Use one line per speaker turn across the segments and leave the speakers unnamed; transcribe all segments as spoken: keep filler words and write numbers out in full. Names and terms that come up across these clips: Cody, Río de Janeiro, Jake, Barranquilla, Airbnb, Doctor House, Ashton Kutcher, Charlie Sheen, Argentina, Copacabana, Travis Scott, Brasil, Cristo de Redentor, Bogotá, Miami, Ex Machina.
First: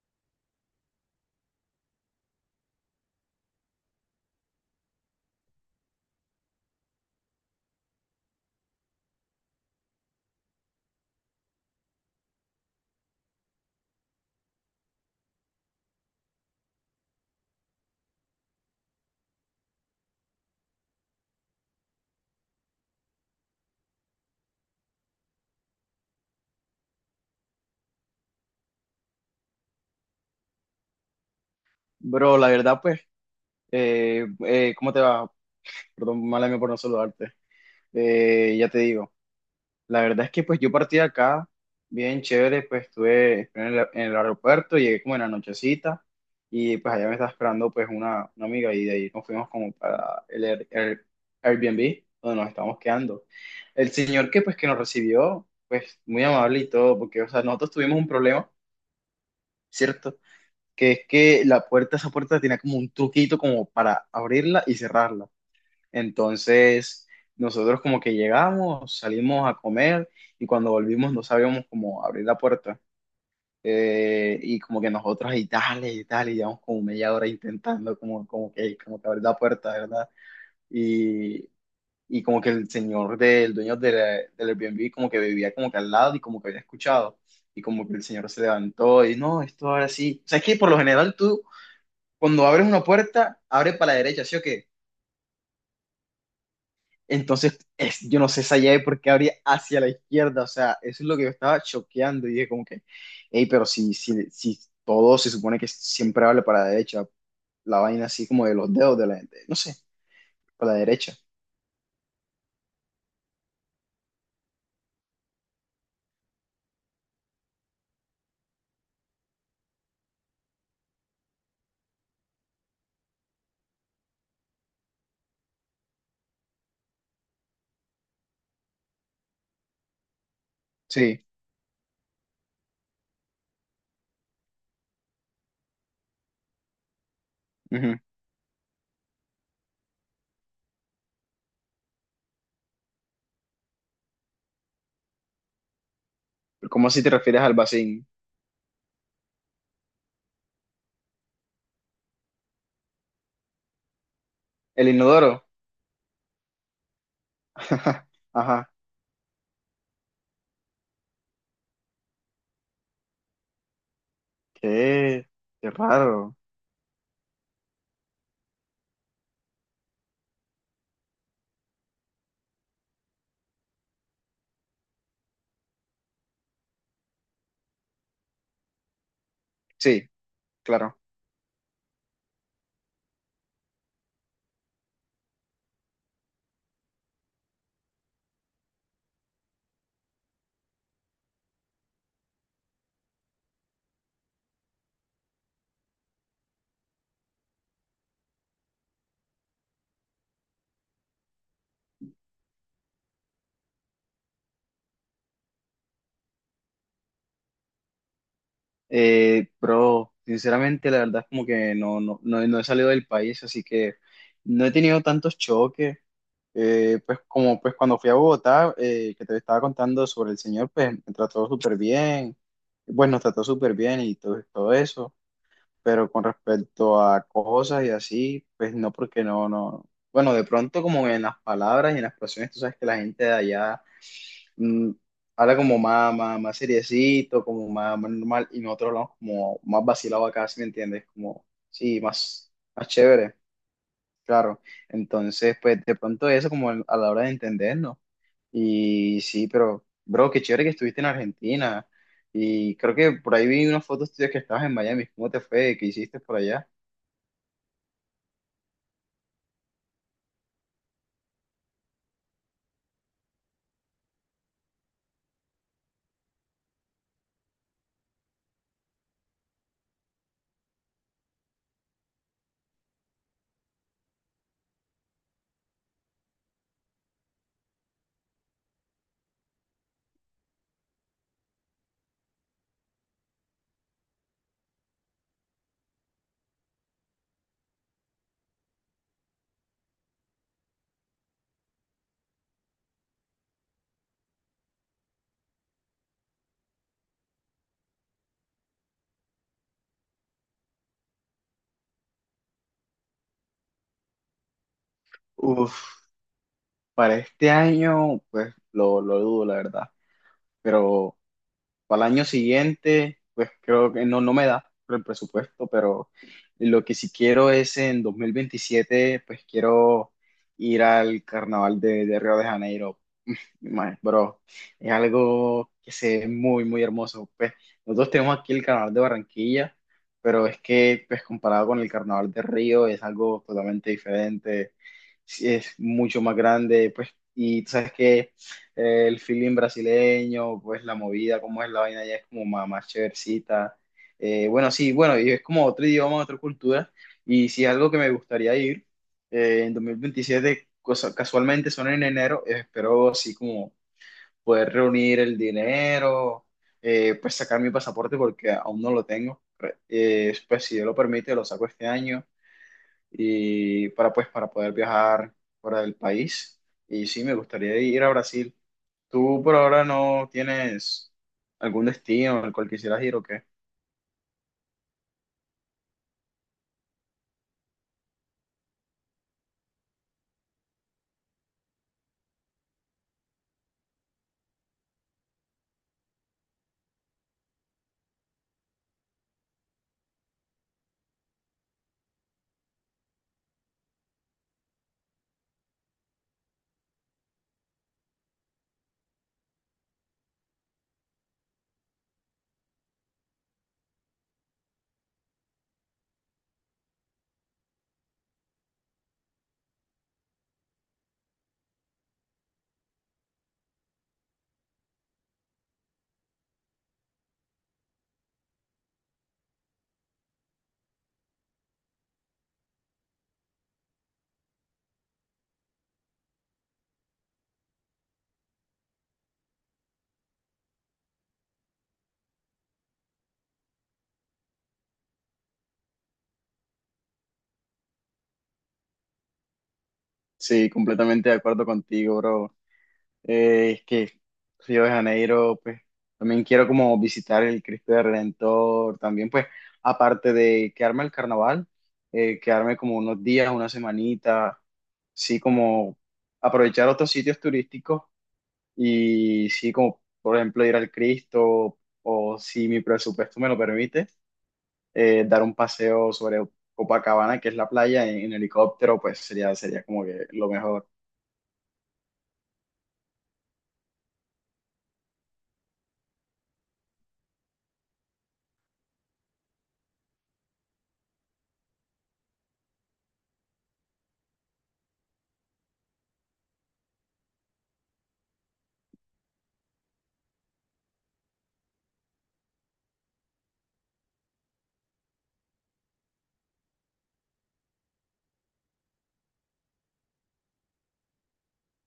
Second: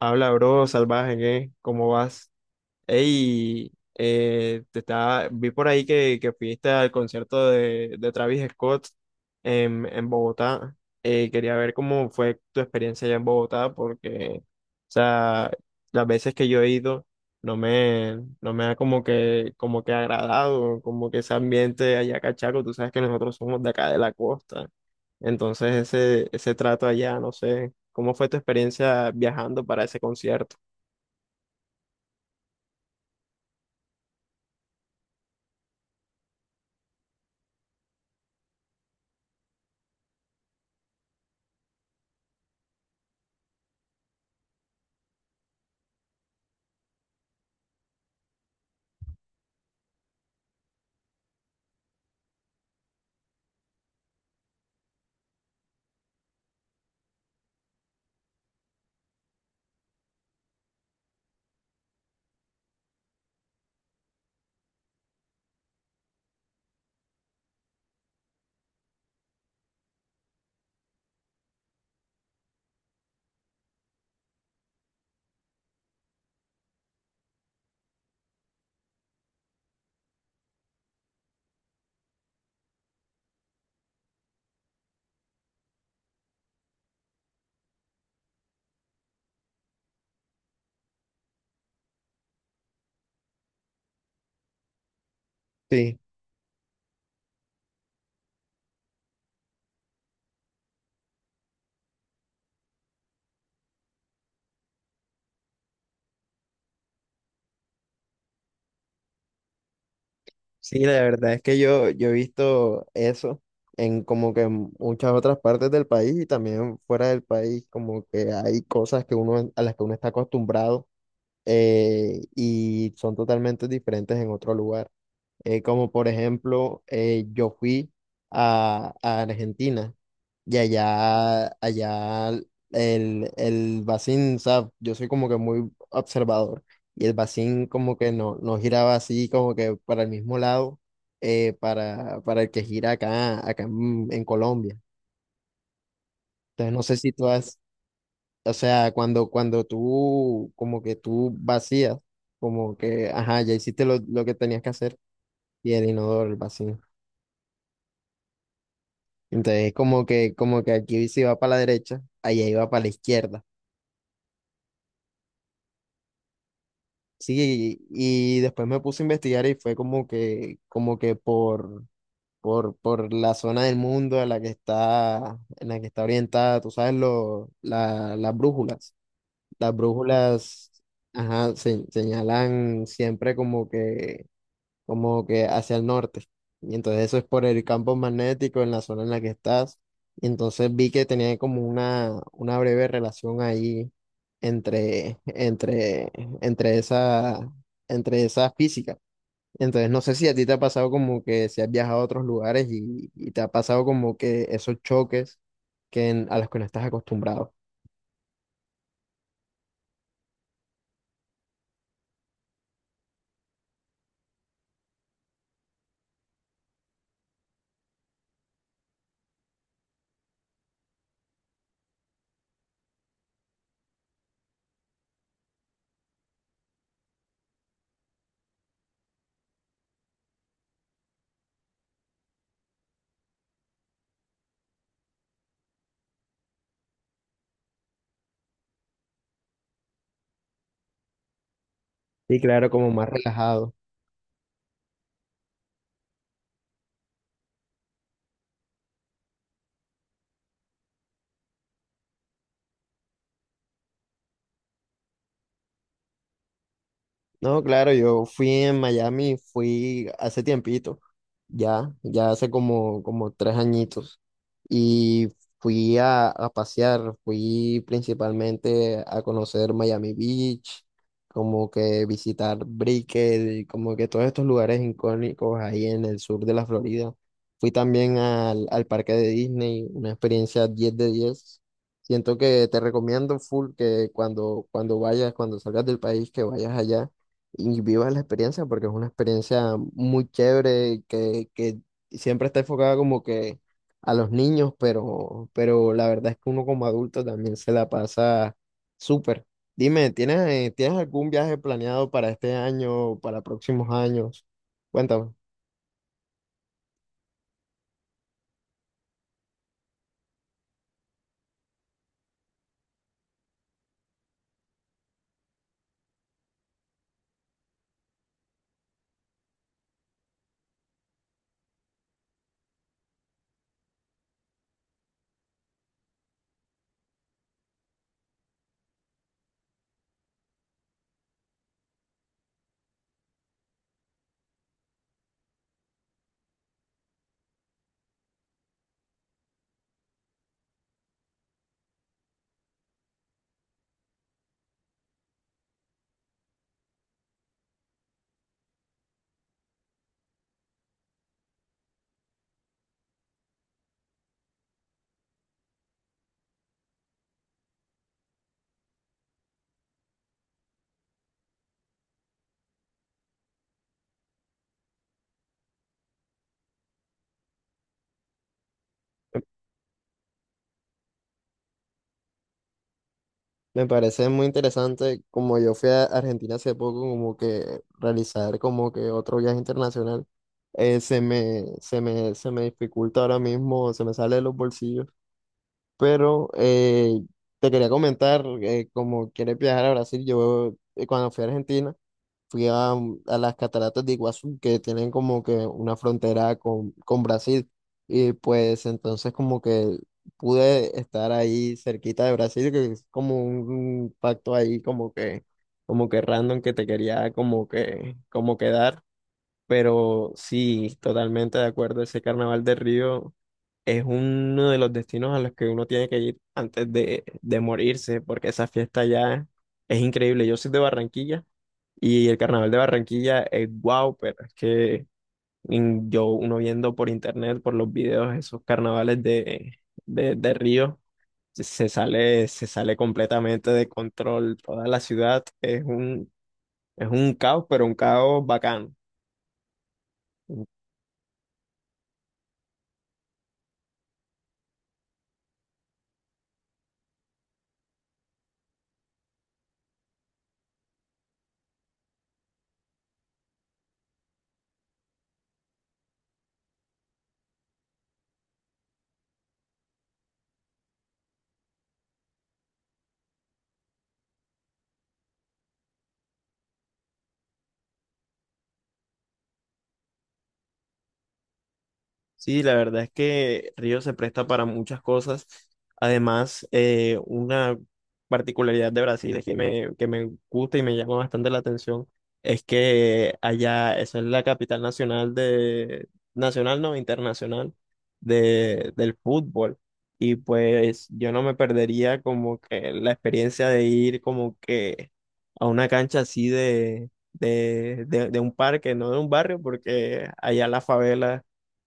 Habla, bro, salvaje, ¿qué? ¿Cómo vas? Ey, eh, te estaba, vi por ahí que, que fuiste al concierto de, de Travis Scott en, en Bogotá. Eh, quería ver cómo fue tu experiencia allá en Bogotá, porque, o sea, las veces que yo he ido no me, no me ha como que, como que agradado, como que ese ambiente allá cachaco. Tú sabes que nosotros somos de acá de la costa. Entonces ese, ese trato allá, no sé, ¿cómo fue tu experiencia viajando para ese concierto?
Bro, la verdad, pues, eh, eh, ¿cómo te va? Perdón, mala mía por no saludarte. Eh, ya te digo, la verdad es que pues yo partí de acá, bien chévere, pues estuve en el, en el aeropuerto, llegué como en la nochecita y pues allá me estaba esperando pues una, una amiga y de ahí nos fuimos como para el, Air- Air- Airbnb donde nos estábamos quedando. El señor que pues que nos recibió, pues muy amable y todo, porque o sea, nosotros tuvimos un problema, ¿cierto? Que es que la puerta, esa puerta tenía como un truquito como para abrirla y cerrarla. Entonces, nosotros como que llegamos, salimos a comer y cuando volvimos no sabíamos cómo abrir la puerta. Eh, y como que nosotros y dale y dale, y llevamos como media hora intentando como, como que, como que abrir la puerta, ¿verdad? Y, y como que el señor del dueño de la- del Airbnb como que vivía como que al lado y como que había escuchado. Y como que el señor se levantó y no, esto ahora sí. O sea, es que por lo general tú cuando abres una puerta, abre para la derecha, ¿sí o qué?
Sí,
Entonces, es, yo no sé esa llave por qué abría hacia la izquierda, o sea, eso es lo que yo estaba choqueando y dije como que, hey, pero si, si, si todo se supone que siempre abre para la derecha, la vaina así como de los dedos de la gente, no sé, para
sí,
la
la
derecha,
verdad es que yo, yo he visto eso en como que en muchas otras partes del país y también fuera del país, como que hay cosas que uno, a las que uno está acostumbrado eh, y son totalmente diferentes en otro lugar. Eh, como por ejemplo, eh, yo fui a, a Argentina. Y
sí.
allá, allá el, el Bacín, o sea, yo soy como que muy observador. Y el Bacín como
Ujú.
que no, no giraba así, como que para el mismo lado, eh, para, para el que gira acá, acá en, en Colombia.
Pero,
Entonces no
¿cómo
sé
así te
si tú
refieres al
has,
vacín?
o sea, cuando, cuando tú, como que tú vacías, como que, ajá, ya hiciste lo, lo que tenías que
¿El
hacer,
inodoro?
y el inodoro, el Bacín.
Ajá,
Entonces como que, como que aquí si va para la derecha, allá iba para la izquierda.
qué, qué raro.
Sí, y, y después me puse a investigar y fue como que, como que por, por, por la zona del mundo a la que está, en la que está orientada, tú sabes, lo, la- las brújulas. Las
Sí,
brújulas,
claro.
ajá, se- señalan siempre como que como que hacia el norte. Y entonces eso es por el campo magnético en la zona en la que estás. Y entonces vi que tenía como una, una breve relación ahí entre, entre, entre esa, entre esa física. Entonces no sé si a ti te ha pasado como que si has viajado a otros lugares y, y te ha pasado como que esos choques que en- a los que no estás acostumbrado.
Eh, bro, sinceramente, la verdad es como que no, no, no, no he salido del país, así que no he tenido tantos choques. Eh, pues como pues cuando fui a Bogotá, eh, que te estaba contando sobre el señor, pues me trató súper bien, bueno nos trató súper bien y todo, todo eso, pero con respecto a cosas y así, pues no, porque no, no, bueno, de pronto como en las palabras y en las expresiones, tú sabes que la gente de allá mm, habla como más, más, más seriecito, como más, más normal, y nosotros hablamos como más vacilado acá, ¿si me entiendes? Como, sí,
Sí,
más,
claro,
más
como más
chévere,
relajado.
claro. Entonces, pues de pronto eso como al- a la hora de entendernos. Y sí, pero, bro, qué chévere que estuviste en Argentina. Y creo que por ahí vi unas fotos tuyas que estabas en Miami. ¿Cómo te fue? ¿Qué hiciste por allá?
No, claro, yo fui en Miami, fui hace tiempito. ya, ya hace como, como tres añitos. Y fui a, a pasear, fui principalmente a conocer Miami Beach, como que visitar Brickell, y como que todos estos lugares icónicos ahí en el sur de la Florida. Fui también al, al parque de Disney, una experiencia diez de diez. Siento que te recomiendo full que cuando, cuando vayas, cuando salgas del país, que vayas allá y vivas la experiencia porque es una experiencia muy chévere que, que siempre está enfocada como que a los niños, pero, pero la verdad es que uno como adulto también se la pasa súper. Dime, ¿tienes, eh, ¿tienes algún viaje planeado para este año para próximos años? Cuéntame.
Uf, para este año, pues lo, lo dudo, la verdad. Pero para el año siguiente, pues creo que no, no me da por el presupuesto, pero lo que sí quiero es en dos mil veintisiete, pues quiero ir al carnaval de, de Río de Janeiro. Mae, bro, es algo que se ve muy, muy hermoso. Pues nosotros tenemos aquí el carnaval de Barranquilla, pero es que, pues comparado con el carnaval de Río, es algo totalmente diferente. Sí, es mucho más grande, pues, y tú sabes que eh, el feeling brasileño, pues la movida, cómo es la vaina, ya es como más, más chéversita. Eh, bueno, sí, bueno, y es como otro idioma, otra cultura, y sí es algo que me gustaría ir eh, en dos mil veintisiete, cosa- casualmente son en enero, eh, espero así como poder reunir el dinero, eh, pues sacar mi pasaporte porque aún no lo tengo. Re- eh, pues si Dios lo permite, lo saco este año y para pues para poder viajar fuera del país. Y sí, me gustaría ir a Brasil. ¿Tú por ahora no tienes algún destino al cual quisieras ir o qué?
Me parece muy interesante, como yo fui a Argentina hace poco, como que realizar como que otro viaje internacional, eh, se me, se me, se me dificulta ahora mismo, se me sale de los bolsillos. Pero eh, te quería comentar, eh, como quieres viajar a Brasil, yo eh, cuando fui a Argentina, fui a, mm, a las cataratas de Iguazú, que tienen como que una frontera con, con Brasil. Y pues entonces como que pude estar ahí cerquita de Brasil, que es como un pacto ahí como que, como que random que te quería como que, como quedar. Pero sí, totalmente de acuerdo. Ese Carnaval de Río es uno de los destinos a los que uno tiene que ir antes de, de morirse, porque esa fiesta ya es increíble. Yo soy de Barranquilla y el Carnaval de Barranquilla es guau, pero es que mm, yo, uno viendo por internet, por los videos, esos carnavales de, de, de Río, se sale, se sale completamente de control. Toda la ciudad es un, es un caos, pero un caos bacano.
Sí, completamente de acuerdo contigo, bro. Eh, es que Río de Janeiro, pues también quiero como visitar el Cristo de Redentor, también pues aparte de quedarme al carnaval, eh, quedarme como unos días, una semanita, sí como aprovechar otros sitios turísticos y sí como por ejemplo ir al Cristo o si mi presupuesto me lo permite, eh, dar un paseo sobre Copacabana, que es la playa, en, en helicóptero, pues sería, sería como que lo mejor.
Sí, la verdad es que Río se presta para muchas cosas. Además, eh, una particularidad de Brasil es que me, que me gusta y me llama bastante la atención es que allá, esa es la capital nacional de, nacional no, internacional de, del fútbol. Y pues yo no me perdería como que la experiencia de ir como que a una cancha así de, de, de, de un parque, no de un barrio, porque allá la favela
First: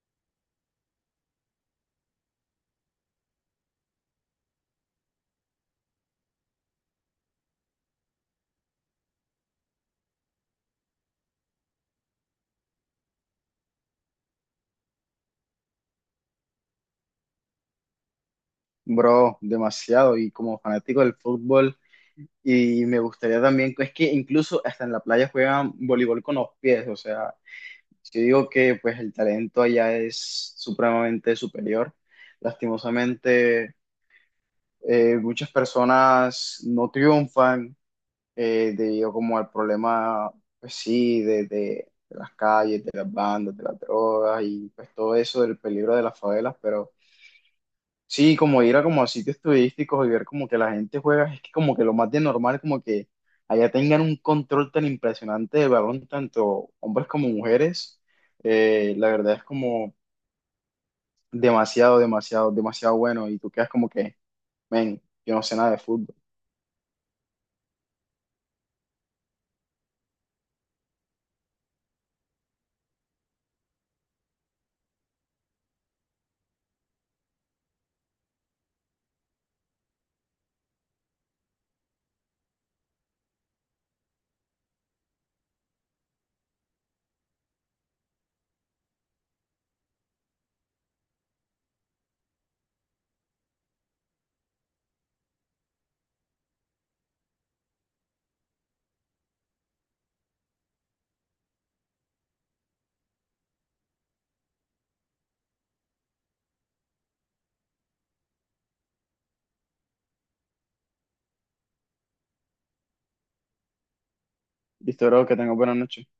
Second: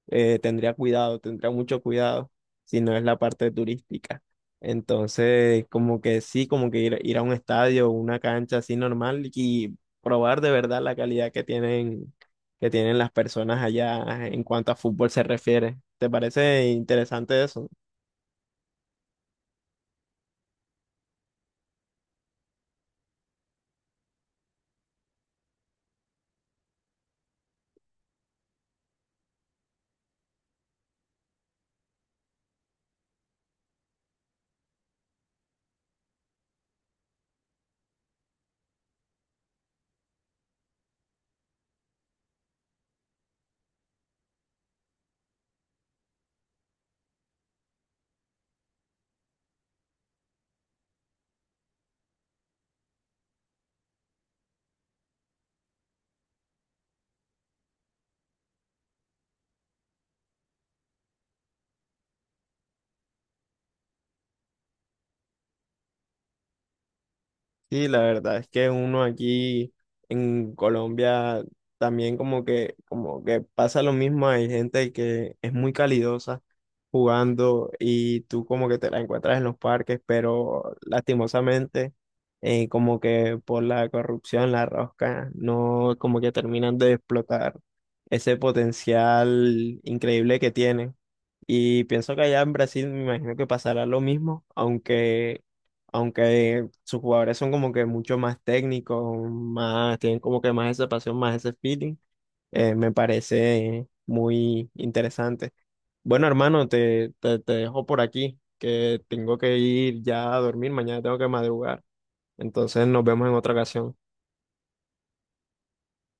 eh, tendría cuidado, tendría mucho cuidado si no es la parte turística. Entonces, como que sí, como que ir, ir a un estadio, una cancha así normal y probar de verdad la calidad que tienen, que tienen las personas allá en cuanto a fútbol se refiere. ¿Te parece interesante eso?
Bro, demasiado. Y como fanático del fútbol. Y me gustaría también, es que incluso hasta en la playa juegan voleibol con los pies, o sea, yo digo que pues el talento allá es supremamente superior. Lastimosamente, eh, muchas personas no triunfan eh, debido como al problema, pues sí, de, de- de las calles, de las bandas, de las drogas y pues todo eso del peligro de las favelas, pero sí, como ir a como a sitios turísticos y ver como que la gente juega, es que como que lo más de normal, como que allá tengan un control tan impresionante del balón, tanto hombres como mujeres, eh, la verdad es como demasiado, demasiado, demasiado bueno y tú quedas como que, men, yo no sé nada de fútbol.
Sí, la verdad es que uno aquí en Colombia también como que, como que pasa lo mismo, hay gente que es muy calidosa jugando y tú como que te la encuentras en los parques, pero lastimosamente eh, como que por la corrupción, la rosca, no como que terminan de explotar ese potencial increíble que tienen. Y pienso que allá en Brasil me imagino que pasará lo mismo, aunque aunque sus jugadores son como que mucho más técnicos, más, tienen como que más esa pasión, más ese feeling, eh, me parece muy interesante. Bueno, hermano, te, te, te dejo por aquí, que tengo que ir ya a dormir, mañana tengo que madrugar, entonces nos vemos en otra ocasión.
Listo, bro, que tengas buena noche.